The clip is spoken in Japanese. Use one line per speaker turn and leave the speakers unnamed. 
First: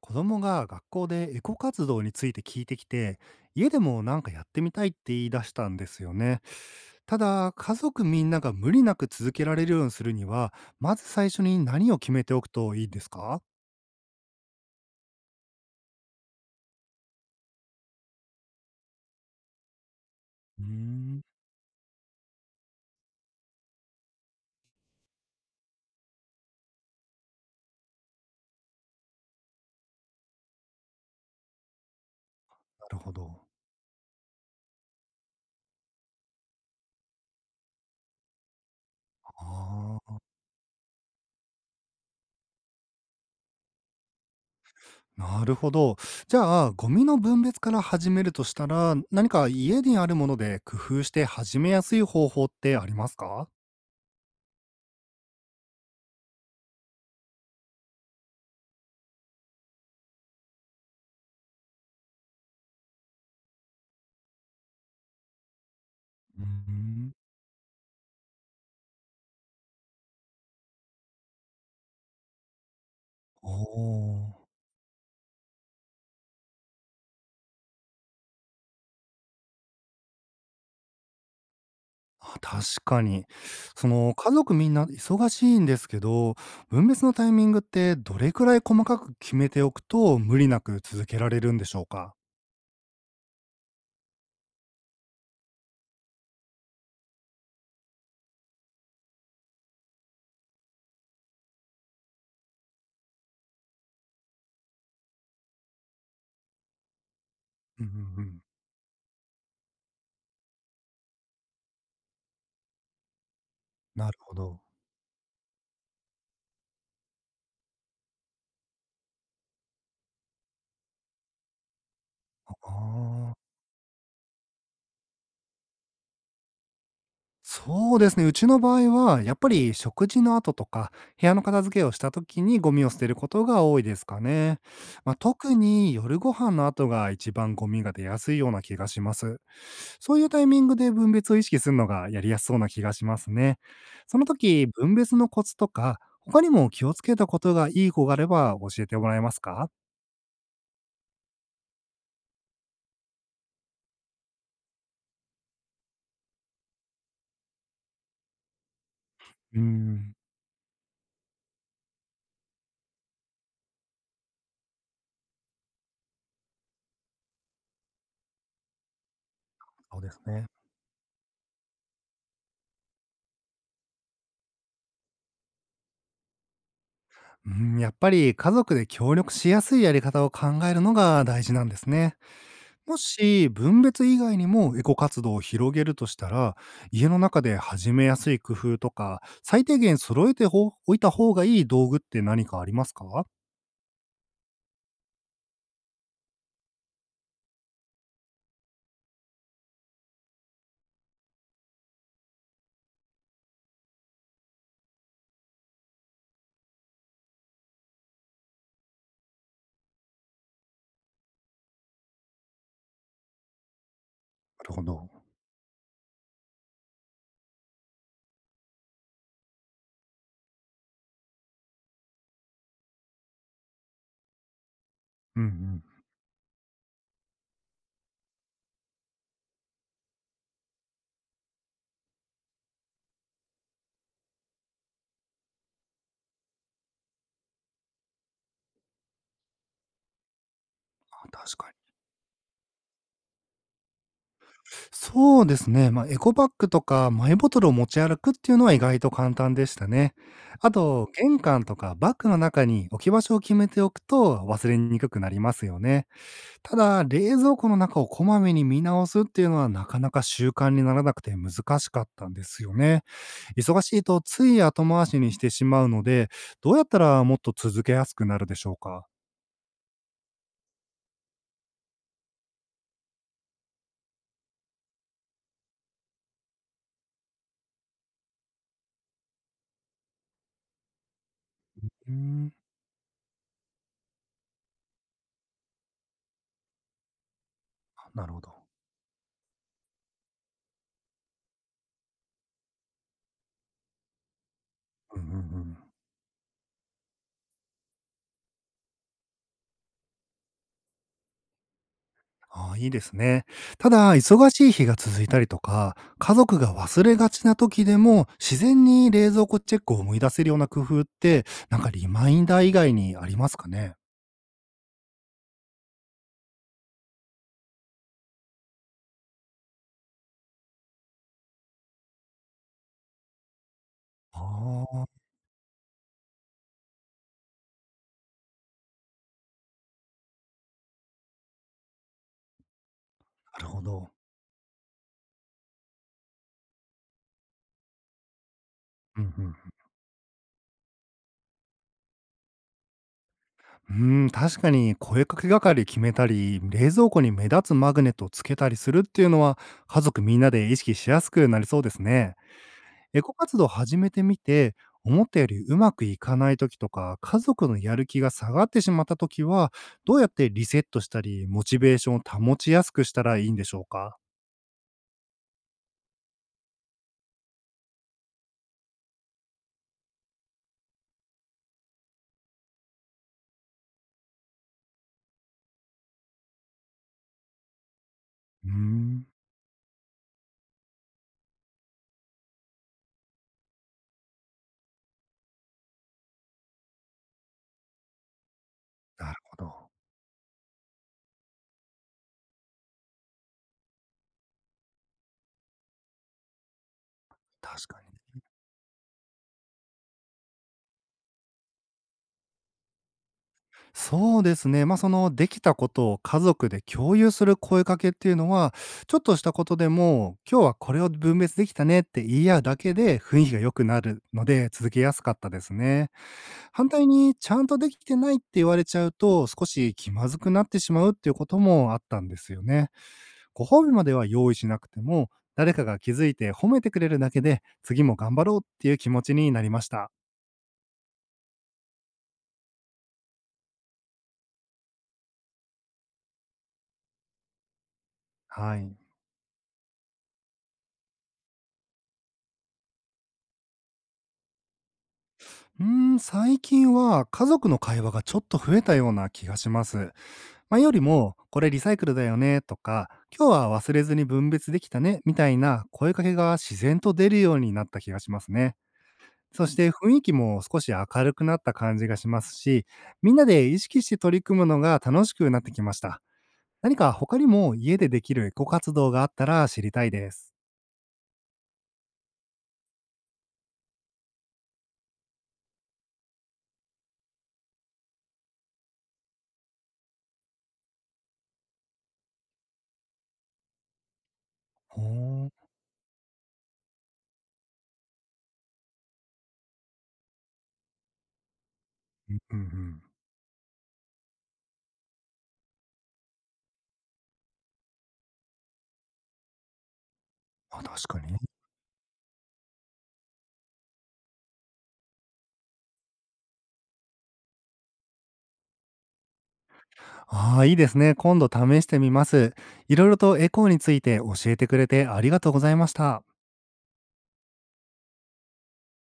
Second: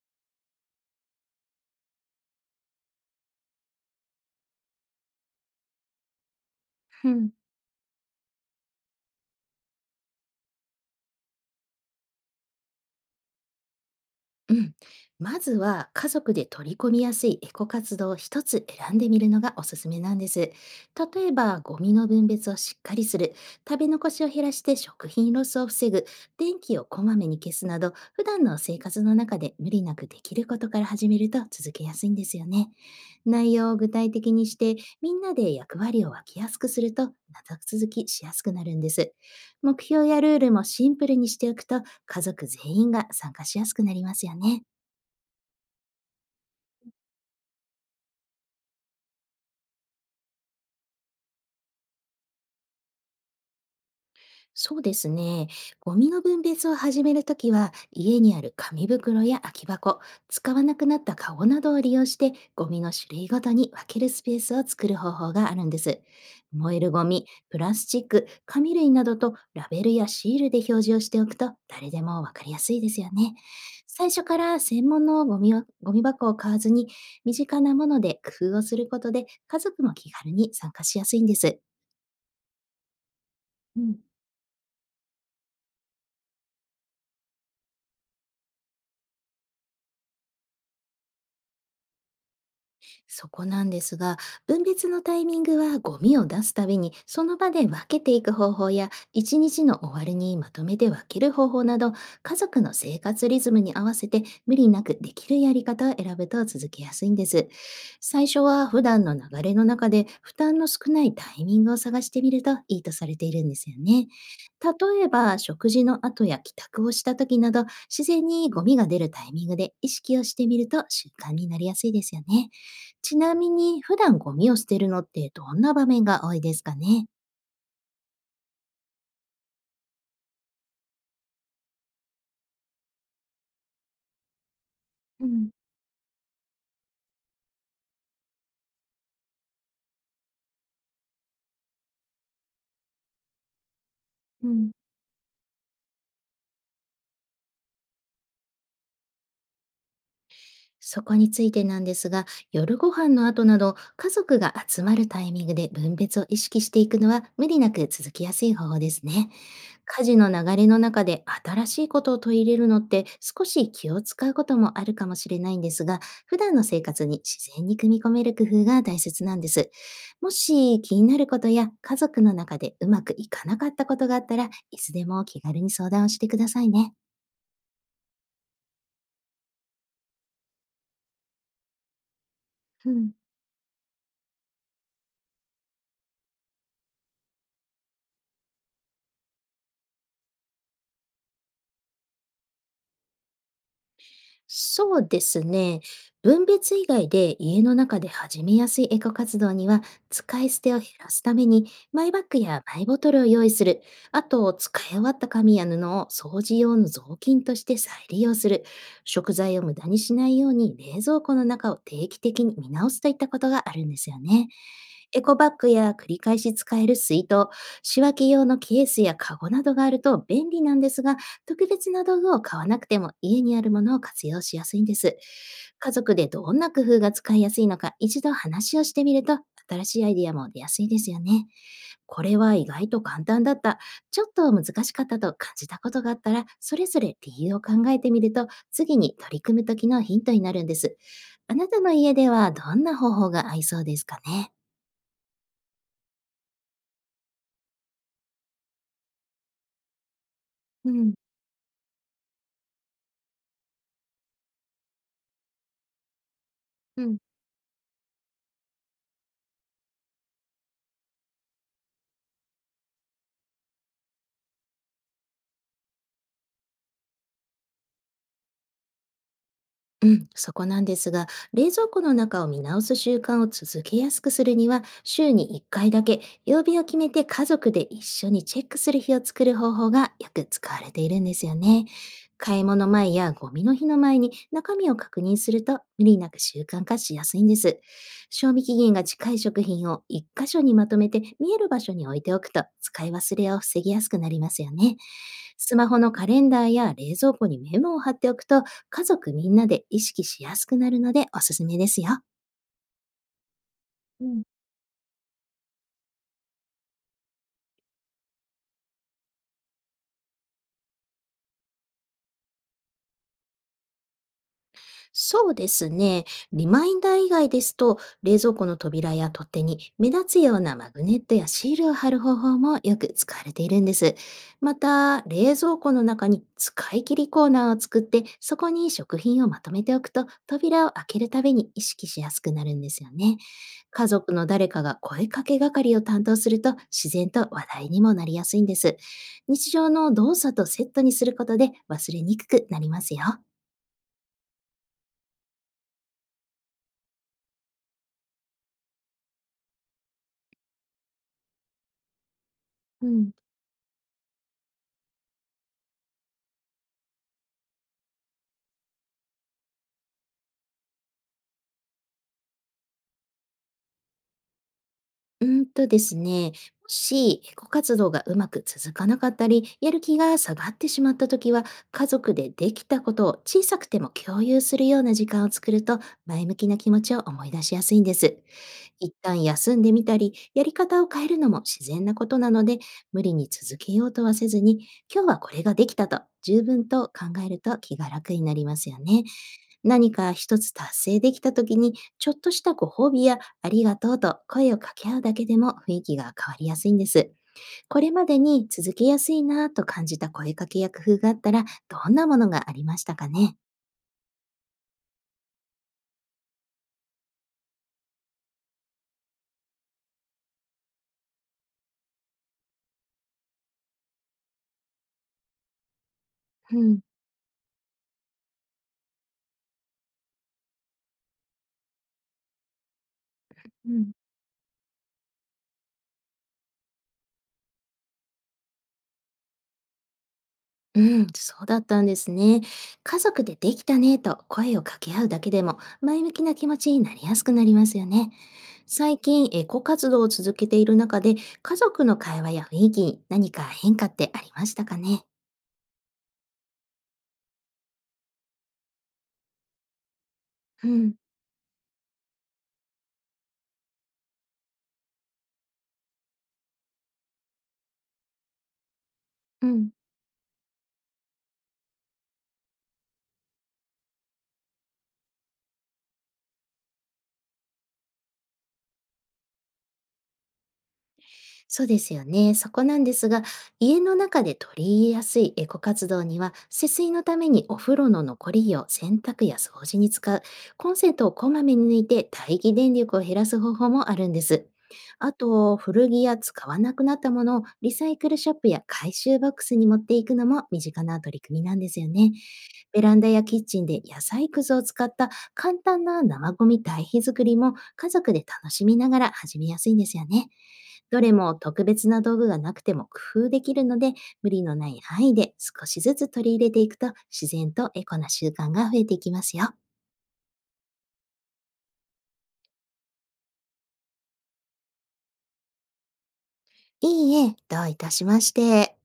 子供が学校でエコ活動について聞いてきて、家でもなんかやってみたいって言い出したんですよね。
う
た
ん。
だ、家族みんなが無理なく続けられるようにするには、まず最初に何を決めておくといいですか？
うん。まずは家族で取り込みやすいエコ活動を一つ選んでみるのがおすすめなんです。
うーん、な
例えば、ゴミの分別をしっかりする、食べ残しを減らして食品ロスを防ぐ、電気をこまめに消すなど、普段の生活の中で無理なくできることから始めると続けやすいんですよね。
るほど。
内容を具体的にして、みんなで役割を分けやすくすると、長続きしやすくなるんです。目
あ
標
あ、
やルールもシンプルにしておくと、家族全員が参加しやすくなりますよね。
なるほど。じゃあ、ゴミの分別から始めるとしたら、何か家にあるもので工夫して始めやすい方法ってありますか？
そうですね。ゴミの分別を始めるときは、家にある紙袋や空き箱、使わなくなったカゴなどを利用して、ゴミの種類ごとに分けるスペースを作る方法があるんです。
うー
燃えるゴ
ん
ミ、プラスチック、紙類などとラベルやシールで表示をしておくと、誰でも分かりやすいですよね。
お
最初
お
か
ー。
ら専門のゴミをゴミ箱を買わずに、身近なもので工夫をすることで、家族も気軽に参加しやすいんです。
あ、確かに。
う
そ
ん。
の、家族みんな忙しいんですけど、分別のタイミングってどれくらい細かく決めておくと無理なく続けられるんでしょうか？
そこなんですが、分別のタイミングはゴミを出すたびにその場で分けていく方法や、一日の終わりにまとめて分ける方法など、家族の生活リズムに合わせて無理なくできるやり方を選ぶと続けやすいんです。
うんうんう
最
ん。
初は普段の流れの中で負担の少ないタイミングを探してみるといいとされているんですよね。
なるほど。
例えば、食事の後や帰宅をした時など、自然にゴミが出るタイミングで意識をしてみると習慣になりやすいですよね。ち
ああ、
なみに、普段ゴミを捨てるのってどんな場面が多いですかね？
そうですね。うちの場合は、やっぱり食事の後とか、部屋の片付けをした時にゴミを捨てることが多いですかね。まあ、
うん、
特に夜ご飯の後が一番ゴミが出やすいような気がします。そういうタイミングで分別を意識するのがやりやすそうな気がしますね。その
う
時、
ん。
分別のコツとか、他にも気をつけたことがいい子があれば教えてもらえますか？
そこについてなんですが、夜ご飯の後など、家族が集まるタイミングで分別を意識していくのは無理なく続きやすい方法ですね。
うー
家
ん、
事の流れの中で新しいことを取り入れるのって少し気を使うこともあるかもしれないんですが、普段の生活に自然に組み込める工夫が大切なんです。
そうです
も
ね。
し気になることや家族の中でうまくいかなかったことがあったら、いつでも気軽に相談をしてくださいね。
うん、やっぱり家族で協力しやすいやり方を考えるのが大事なんですね。
う
も
ん。
し分別以外にもエコ活動を広げるとしたら、家の中で始めやすい工夫とか、最低限揃えてほおいた方がいい道具って何かありますか？な
そうですね。分別以外で家の中で始めやすいエコ活動には、使い捨てを減らすために、マイバッグやマイボトルを用意する。あと、使い終わった紙や布を掃除用の雑巾として再利用する。食材を無駄にしないように冷蔵庫の中を定期的に見直すといったことがあるんですよね。
るほ
エ
ど。
コバッグや繰り返し使える水筒、仕分け用のケースやカゴなどがあると便利なんですが、特別な道具を買わなくても家にあるものを活用しやすいんです。
うんうん、
家族でどんな工夫が使いやすいのか一度話をしてみると、新しいアイディアも出やすいですよね。これは意外と簡単だった、ちょっと難しかったと感じたことがあったら、それぞれ理由を考えてみると次に取り組む時のヒントになるんです。
あ、
あ
確
な
かに。
たの家ではどんな方法が合いそうですかね？
そうですね、まあ、エコバッグとかマイボトルを持ち歩くっていうのは意外と簡単でしたね。あ
う
と、
ん。
玄関とかバッグの中に置き場所を決めておくと忘れにくくなりますよね。た
う
だ、
ん
冷蔵庫の中をこまめに見直すっていうのはなかなか習慣にならなくて難しかったんですよね。忙しいとつい後回しにしてしまうので、どうやったらもっと続けやすくなるでしょうか？
うん、そこなんですが、冷蔵庫の中を見直す習慣を続けやすくするには、週に1回だけ曜日を決めて家族で一緒にチェックする日を作る方法がよく使われているんですよね。
うーん、
買い物前やゴミの日の前に中身を確認すると無理なく習慣化しやすいんです。
なるほ
賞
ど。
味期限が近い食品を1箇所にまとめて見える場所に置いておくと、使い忘れを防ぎやすくなりますよね。
うんうんう
スマ
ん。
ホのカレンダーや冷蔵庫にメモを貼っておくと、家族みんなで意識しやすくなるのでおすすめですよ。
ああ、いいですね。ただ、
うん。
忙しい日が続いたりとか、家族が忘れがちな時でも、自然に冷蔵庫チェックを思い出せるような工夫って、なんかリマインダー以外にありますかね？
そうですね。リマインダー以外ですと、冷蔵庫の扉や取っ手に目立つようなマグネットやシールを貼る方法もよく使われているんです。ま
ああ、
た、冷蔵庫の中に使い切りコーナーを作って、そこに食品をまとめておくと、扉を開けるたびに意識しやすくなるんですよね。
なるほ
家
ど。
族の誰かが声かけ係を担当すると、自然と話題にもなりやすいんです。
うんうん
日常の動作とセットにすることで忘れにくくなりますよ。
うーん、確かに声かけ係決めたり、冷蔵庫に目立つマグネットをつけたりするっていうのは、家族みんなで意識しやすくなりそうですね。
う
エ
ん。
コ活動を始めてみて、思ったよりうまくいかない時とか、家族のやる気が下がってしまった時は、どうやってリセットしたり、モチベーションを保ちやすくしたらいいんでしょうか？
うーんとですね、もし、エコ活動がうまく続かなかったり、やる気が下がってしまった時は、家族でできたことを小さくても共有するような時間を作ると、前向きな気持ちを思い出しやすいんです。
うー
一
ん、
旦休んでみたり、やり方を変えるのも自然なことなので、無理に続けようとはせずに、今日はこれができたと十分と考えると気が楽になりますよね。
なるほど。
何か一つ達成できた時に、ちょっとしたご褒美やありがとうと声を掛け合うだけでも雰囲気が変わりやすいんです。
確か
これ
に。
までに続けやすいなぁと感じた声かけや工夫があったら、どんなものがありましたかね？
そうですね。できたことを家族で共有する声かけっていうのは、ちょっとしたことでも、今日はこれを分別できたねって言い合うだけで雰囲気が良くなるので、続けやすかったですね。
う
反
ん。
対にちゃんとできてないって言われちゃうと、少し気まずくなってしまうっていうこともあったんですよね。ご褒
う
美ま
ん、
では用意しなくても、誰かが気づいて褒めてくれるだけで、次も頑張ろうっていう気持ちになりました。
うん、そうだったんですね。家族でできたねと声を掛け合うだけでも前向きな気持ちになりやすくなりますよね。
はい。
最近エコ活動を続けている中で、家族の会話や雰囲気に何か変化ってありましたかね？
うー最近は家族の会話がちょっと増えたような気がします。前
う
より
ん。
も、これリサイクルだよねとか、今日は忘れずに分別できたねみたいな声かけが自然と出るようになった気がしますね。そ
う
し
ん、
て雰囲気も少し明るくなった感じがしますし、みんなで意識して取り組むのが楽しくなってきました。何か他にも家でできるエコ活動があったら知りたいです。
そうですよね。そこなんですが、家の中で取り入れやすいエコ活動には、節水のためにお風呂の残り湯を洗濯や掃除に使う、コンセントをこまめに抜いて待機電力を減らす方法もあるんです。
ほ
あ
ー
と、古着や使わなくなったものをリサイクルショップや回収ボックスに持っていくのも身近な取り組みなんですよね。
うんう
ベ
ん。
ランダやキッチンで野菜くずを使った簡単な生ゴミ堆肥作りも家族で楽しみながら始めやすいんですよね。
あ、確か
どれ
に。
も特別な道具がなくても工夫できるので、無理のない範囲で少しずつ取り入れていくと、自然とエコな習慣が増えていきますよ。
ああ、いいですね。今度試してみます。いろいろとエコーについて教えてくれてありがとうございました。
いいえ、どういたしまして。